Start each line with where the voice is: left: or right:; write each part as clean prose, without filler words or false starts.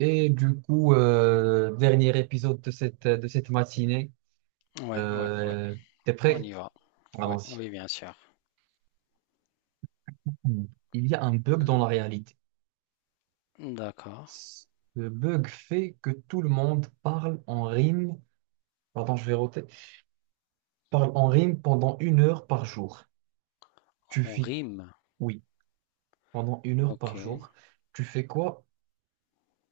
right: Et du coup, dernier épisode de cette matinée.
left: Ouais, ouais, ouais,
right: Euh, t'es
left: on
right: prêt?
left: y va. Ouais,
right: Allons-y.
left: oui, bien sûr.
right: Il y a un bug dans la
left: L-
right: réalité.
left: D'accord.
right: Le bug fait que tout le monde parle en rime. Pardon, je vais roter. Parle en rime pendant une heure par jour. Tu
left: On
right: fais
left: rime.
right: oui, pendant une heure
left: Ok.
right: par jour. Tu fais quoi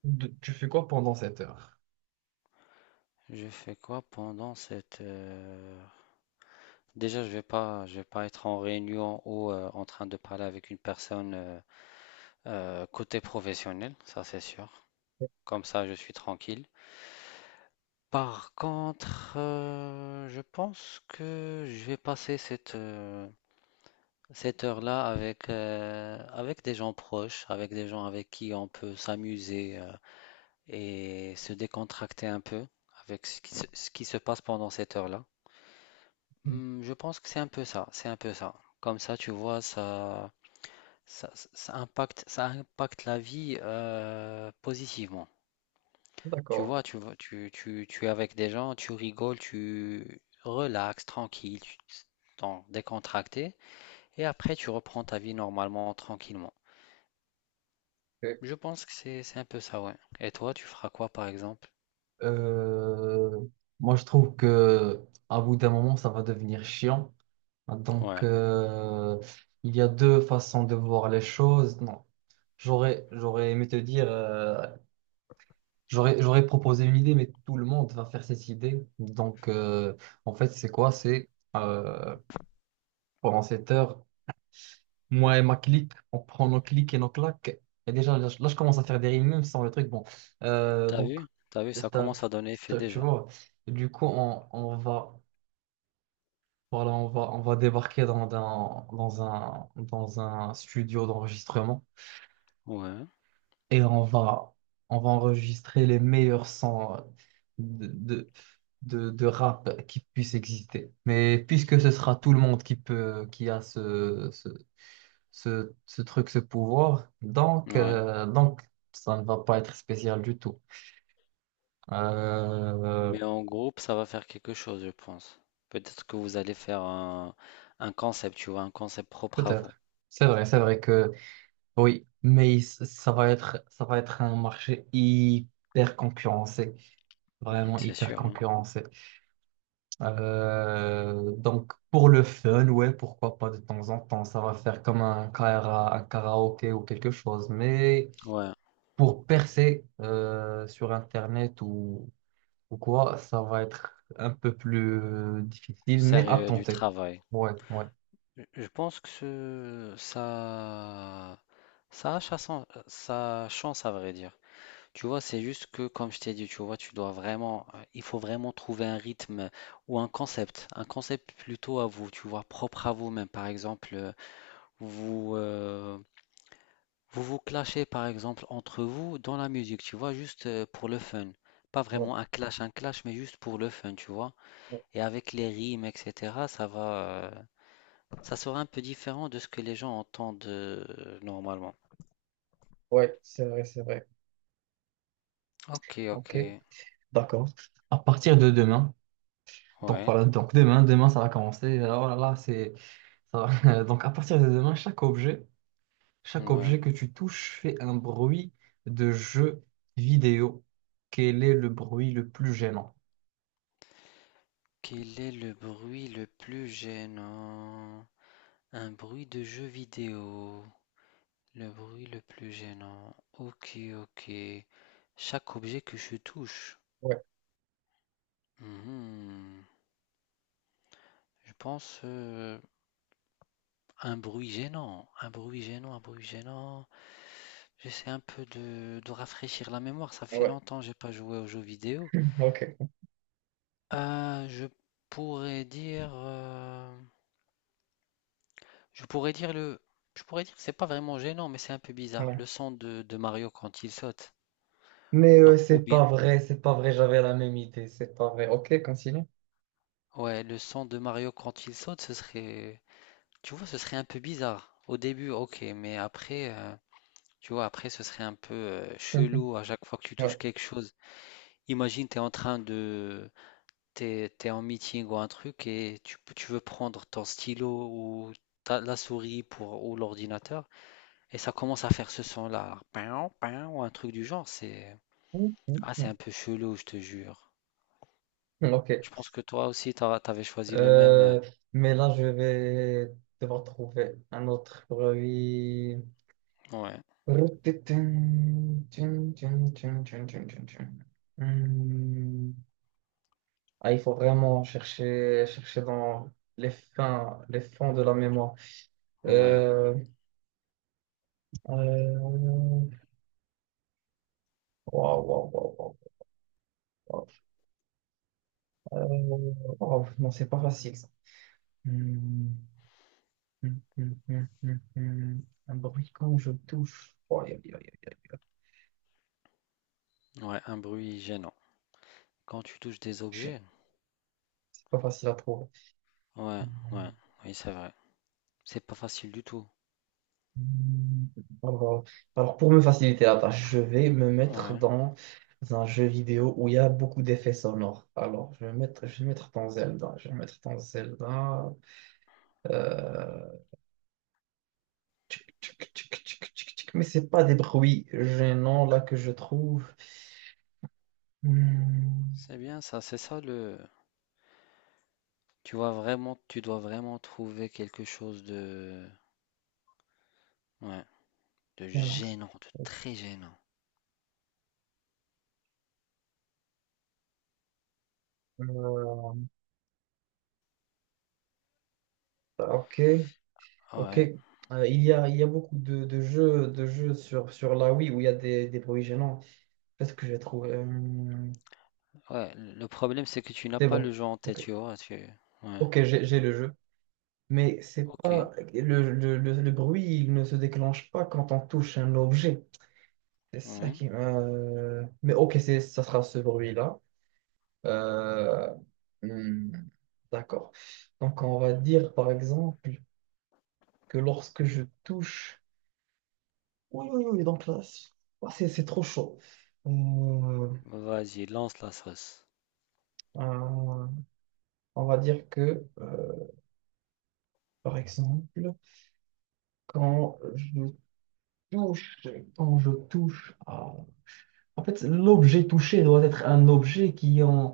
right: de- tu fais quoi pendant cette heure?
left: Je fais quoi pendant cette... Déjà, je vais pas être en réunion ou en train de parler avec une personne côté professionnel, ça c'est sûr. Comme ça, je suis tranquille. Par contre, je pense que je vais passer cette heure-là avec, avec des gens proches, avec des gens avec qui on peut s'amuser, et se décontracter un peu avec ce qui se passe pendant cette heure-là. Hmm, je pense que c'est un peu ça, c'est un peu ça. Comme ça, tu vois, ça impacte la vie, positivement. Tu
right: D'accord.
left: vois, tu es avec des gens, tu rigoles, tu relaxes, tranquille, tu t'en décontracté, et après tu reprends ta vie normalement, tranquillement.
right: Ok.
left: Je pense que c'est un peu ça, ouais. Et toi, tu feras quoi, par exemple?
right: Euh, moi, je trouve que à bout d'un moment, ça va devenir chiant. Donc,
left: Ouais.
right: il y a deux façons de voir les choses. Non, j'aurais aimé te dire, j'aurais proposé une idée, mais tout le monde va faire cette idée. Donc, en fait, c'est quoi? C'est euh, pendant cette heure, moi et ma clique, on prend nos clics et nos claques. Et déjà, là, je commence à faire des rimes, même sans le truc. Bon,
left: T'as
right: donc,
left: vu? T'as vu, ça
right: c'est un-
left: commence à donner effet
right: tu
left: déjà.
right: vois, du coup, on va. Voilà, on va débarquer dans dans un studio d'enregistrement
left: Ouais,
right: et on va enregistrer les meilleurs sons de, de, de rap qui puissent exister. Mais puisque ce sera tout le monde qui peut, qui a ce truc, ce pouvoir,
left: ouais.
right: donc ça ne va pas être spécial du tout. Euh,
left: Mais en groupe, ça va faire quelque chose, je pense. Peut-être que vous allez faire un concept, tu vois, un concept propre à vous,
right: peut-être. C'est vrai que. Oui, ça va être un marché hyper concurrencé, vraiment
left: c'est
right: hyper
left: sûr, hein.
right: concurrencé. Donc pour le fun, ouais, pourquoi pas de temps en temps, ça va faire comme un karaoké ou quelque chose. Mais
left: Ouais,
right: pour percer sur Internet ou quoi, ça va être un peu plus difficile, mais à
left: sérieux, du
right: tenter.
left: travail.
right: Ouais, ouais,
left: Je pense que ça a sa chance, à vrai dire. Tu vois, c'est juste que, comme je t'ai dit, tu vois, tu dois vraiment, il faut vraiment trouver un rythme ou un concept plutôt à vous, tu vois, propre à vous-même. Par exemple, vous, euh, vous vous clashez par exemple entre vous dans la musique, tu vois, juste pour le fun. Pas
right: ouais,
left: vraiment un clash, mais juste pour le fun, tu vois.
right: ouais,
left: Et avec les rimes, etc., ça sera un peu différent de ce que les gens entendent, normalement.
right: ouais, c'est vrai, c'est vrai.
left: Ok, ok,
right: Ok, d'accord. À partir de demain. Donc
left: ouais,
right: voilà, donc demain, demain ça va commencer. Oh là là, Donc à partir de demain, chaque objet
left: ouais.
right: que tu touches fait un bruit de jeu vidéo. Quel est le bruit le plus gênant?
left: Quel est le bruit le plus gênant? Un bruit de jeu vidéo. Le bruit le plus gênant. Ok, ok. Chaque objet que je touche.
right: Ouais,
left: Mhm. Je pense, un bruit gênant, un bruit gênant, un bruit gênant. J'essaie un peu de rafraîchir la mémoire. Ça fait
right: ouais,
left: longtemps que j'ai pas joué aux jeux vidéo.
right: ok.
left: Je pourrais dire, je pourrais dire le, je pourrais dire que c'est pas vraiment gênant, mais c'est un peu bizarre.
right: Ouais.
left: Le son de Mario quand il saute.
right: Mais
left: Non, ou bien,
right: c'est pas vrai, j'avais la même idée, c'est pas vrai. Ok, continue.
left: ouais, le son de Mario quand il saute, ce serait, tu vois, ce serait un peu bizarre. Au début, ok, mais après, tu vois, après, ce serait un peu,
right: Mhm,
left: chelou à chaque fois que tu
right: ouais.
left: touches quelque chose. Imagine, tu es en train de... T'es, t'es en meeting ou un truc et tu veux prendre ton stylo ou la souris pour, ou l'ordinateur et ça commence à faire ce son-là. Pain, pain, ou un truc du genre. C'est...
right: Mhm,
left: Ah, c'est un peu chelou, je te jure.
right: mhm. Ok.
left: Je pense que toi aussi, t'avais choisi le même.
right: Euh, mais là, je vais devoir trouver un autre bruit.
left: Ouais,
right: Hmm. Ah, il faut vraiment chercher, chercher dans les les fonds de la mémoire.
left: ouais,
right: Euh, euh, waouh, waouh, waouh, waouh, waouh. Waouh, non, c'est pas facile ça. Hmm, hmm, hmm, hmm, hmm, hmm. Un bruit quand je touche. Oh, aïe, aïe, aïe, aïe, aïe.
left: ouais, un bruit gênant. Quand tu touches des
right: Chien.
left: objets,
right: C'est pas facile à trouver.
left: ouais, ouais, oui, c'est vrai. C'est pas facile du tout.
right: Hmm, Alors, alors, pour me faciliter la tâche, je vais me mettre
left: Ouais,
right: dans un jeu vidéo où il y a beaucoup d'effets sonores. Alors, je vais me mettre dans Zelda. Je vais me mettre dans Zelda. Euh... tchic, tchic, tchic, tchic, tchic, tchic. Mais c'est pas des bruits gênants là que je trouve. Hmm,
left: c'est bien ça, c'est ça le, tu vois vraiment, tu dois vraiment trouver quelque chose de, ouais, de
right: gênants.
left: gênant, de très gênant.
right: Euh, ok, ok.
left: Ouais,
right: Il y a beaucoup de de jeux sur la Wii où il y a des bruits gênants. Peut-être que je vais trouver.
left: ouais. Le problème, c'est que tu n'as
right: C'est
left: pas le
right: bon.
left: jeu en tête,
right: Ok,
left: tu vois. Tu... Ouais,
right: ok, j'ai le jeu. Mais c'est
left: ok,
right: pas le bruit, il ne se déclenche pas quand on touche un objet. C'est ça
left: ouais.
right: qui. Mais ok, c'est ça sera ce bruit-là. Euh, hmm, D'accord. Donc on va dire par exemple que lorsque je touche. Oui, oui, oui. Donc là, c'est trop chaud. Euh,
left: Bah, vas-y, lance la sauce.
right: euh, on va dire que par exemple quand je touche, quand je touche à- En fait, l'objet touché doit être un objet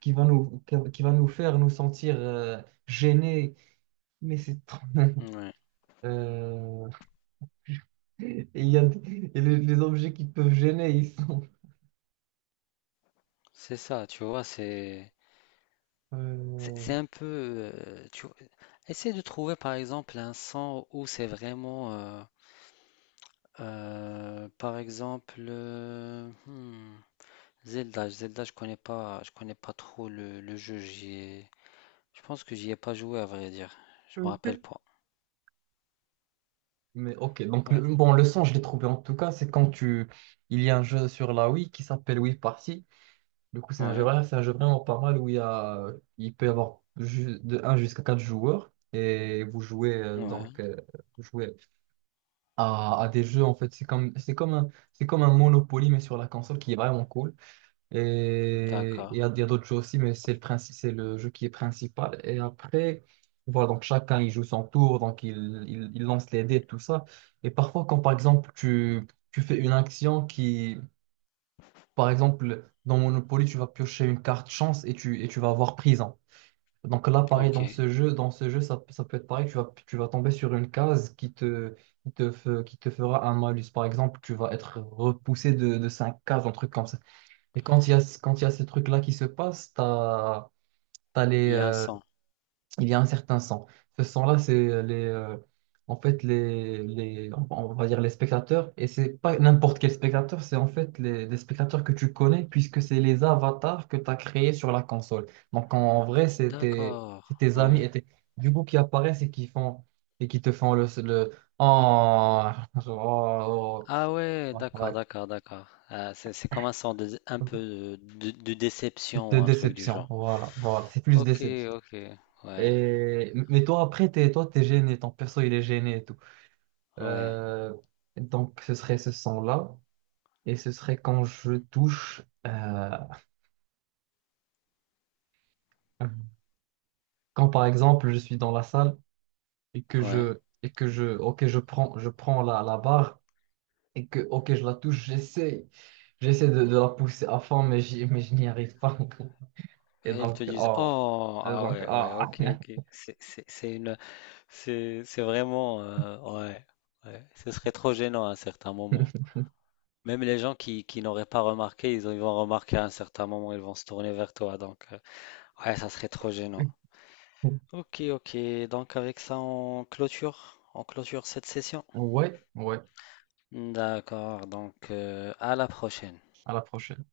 right: qui va nous... qui va nous faire nous sentir gênés. Mais c'est trop...
left: Ouais,
right: Euh, et il y a... et les objets qui peuvent gêner, ils sont...
left: c'est ça, tu vois, c'est, c'est
right: euh,
left: c'est un peu, tu vois. Essaie de trouver, par exemple, un son où c'est vraiment, par exemple, Zelda, Zelda, je connais pas trop le jeu. Je pense que j'y ai pas joué à vrai dire. Je me rappelle pas.
right: Mais ok, donc
left: Ouais,
right: le... bon, le son, je l'ai trouvé en tout cas, c'est quand tu... Il y a un jeu sur la Wii qui s'appelle Wii Party. Du coup, c'est un jeu,
left: ouais,
right: voilà, c'est un jeu vraiment pas mal où il y a, il peut y avoir de un jusqu'à 4 joueurs et vous jouez
left: ouais.
right: donc vous jouez à des jeux en fait c'est comme c'est comme un Monopoly mais sur la console qui est vraiment cool et
left: D'accord.
right: il y a d'autres jeux aussi mais c'est le jeu qui est principal et après voilà donc chacun il joue son tour donc il lance les dés tout ça et parfois quand par exemple tu fais une action qui par exemple, dans Monopoly, tu vas piocher une carte chance et tu vas avoir prison. Donc là, pareil,
left: Ok. Il
right: dans ce jeu, ça peut être pareil, tu vas tomber sur une case qui te fera un malus. Par exemple, tu vas être repoussé de 5 cases, un truc comme ça. Et quand il y a ces trucs-là qui se passent, tu as, les,
left: y a un son.
right: il y a un certain sang. Ce sang-là, c'est les, en fait on va dire les spectateurs, et c'est pas n'importe quel spectateur, c'est en fait les spectateurs que tu connais, puisque c'est les avatars que tu as créés sur la console. Donc en vrai, c'est
left: D'accord.
right: tes amis
left: Ouais.
right: et du coup qui apparaissent et qui font et qui te font le oh, oh,
left: Ah ouais,
right: oh, ouais.
left: d'accord, d'accord, d'accord. Ah, c'est comme un son de, un peu de déception
right: De
left: ou un truc du
right: déception,
left: genre.
right: voilà, voilà, c'est plus
left: Ok,
right: déception.
left: ok. Ouais,
right: Et, mais toi, après, toi, t'es gêné, ton perso, il est gêné et tout.
left: ouais,
right: Euh, donc, ce serait ce son-là. Et ce serait quand je touche, euh, quand par exemple je suis dans la salle et
left: ouais.
right: que je, ok, je prends la barre et que, ok, je la touche, j'essaie de la pousser à fond, mais je n'y arrive pas. Et
left: Et ils
right: donc,
left: te disent,
right: oh,
left: oh,
right: et
left: ah
right: donc,
left: ouais, ouais,
right: ah.
left: ok, ok. C'est une c'est vraiment, ouais, ouais. Ce serait trop gênant à un certain moment. Même les gens qui n'auraient pas remarqué, ils vont remarquer à un certain moment, ils vont se tourner vers toi. Donc, ouais, ça serait trop gênant. Ok, ok. Donc, avec ça, on clôture cette session.
right: Ouais, ouais,
left: D'accord. Donc, à la prochaine.
right: à la prochaine.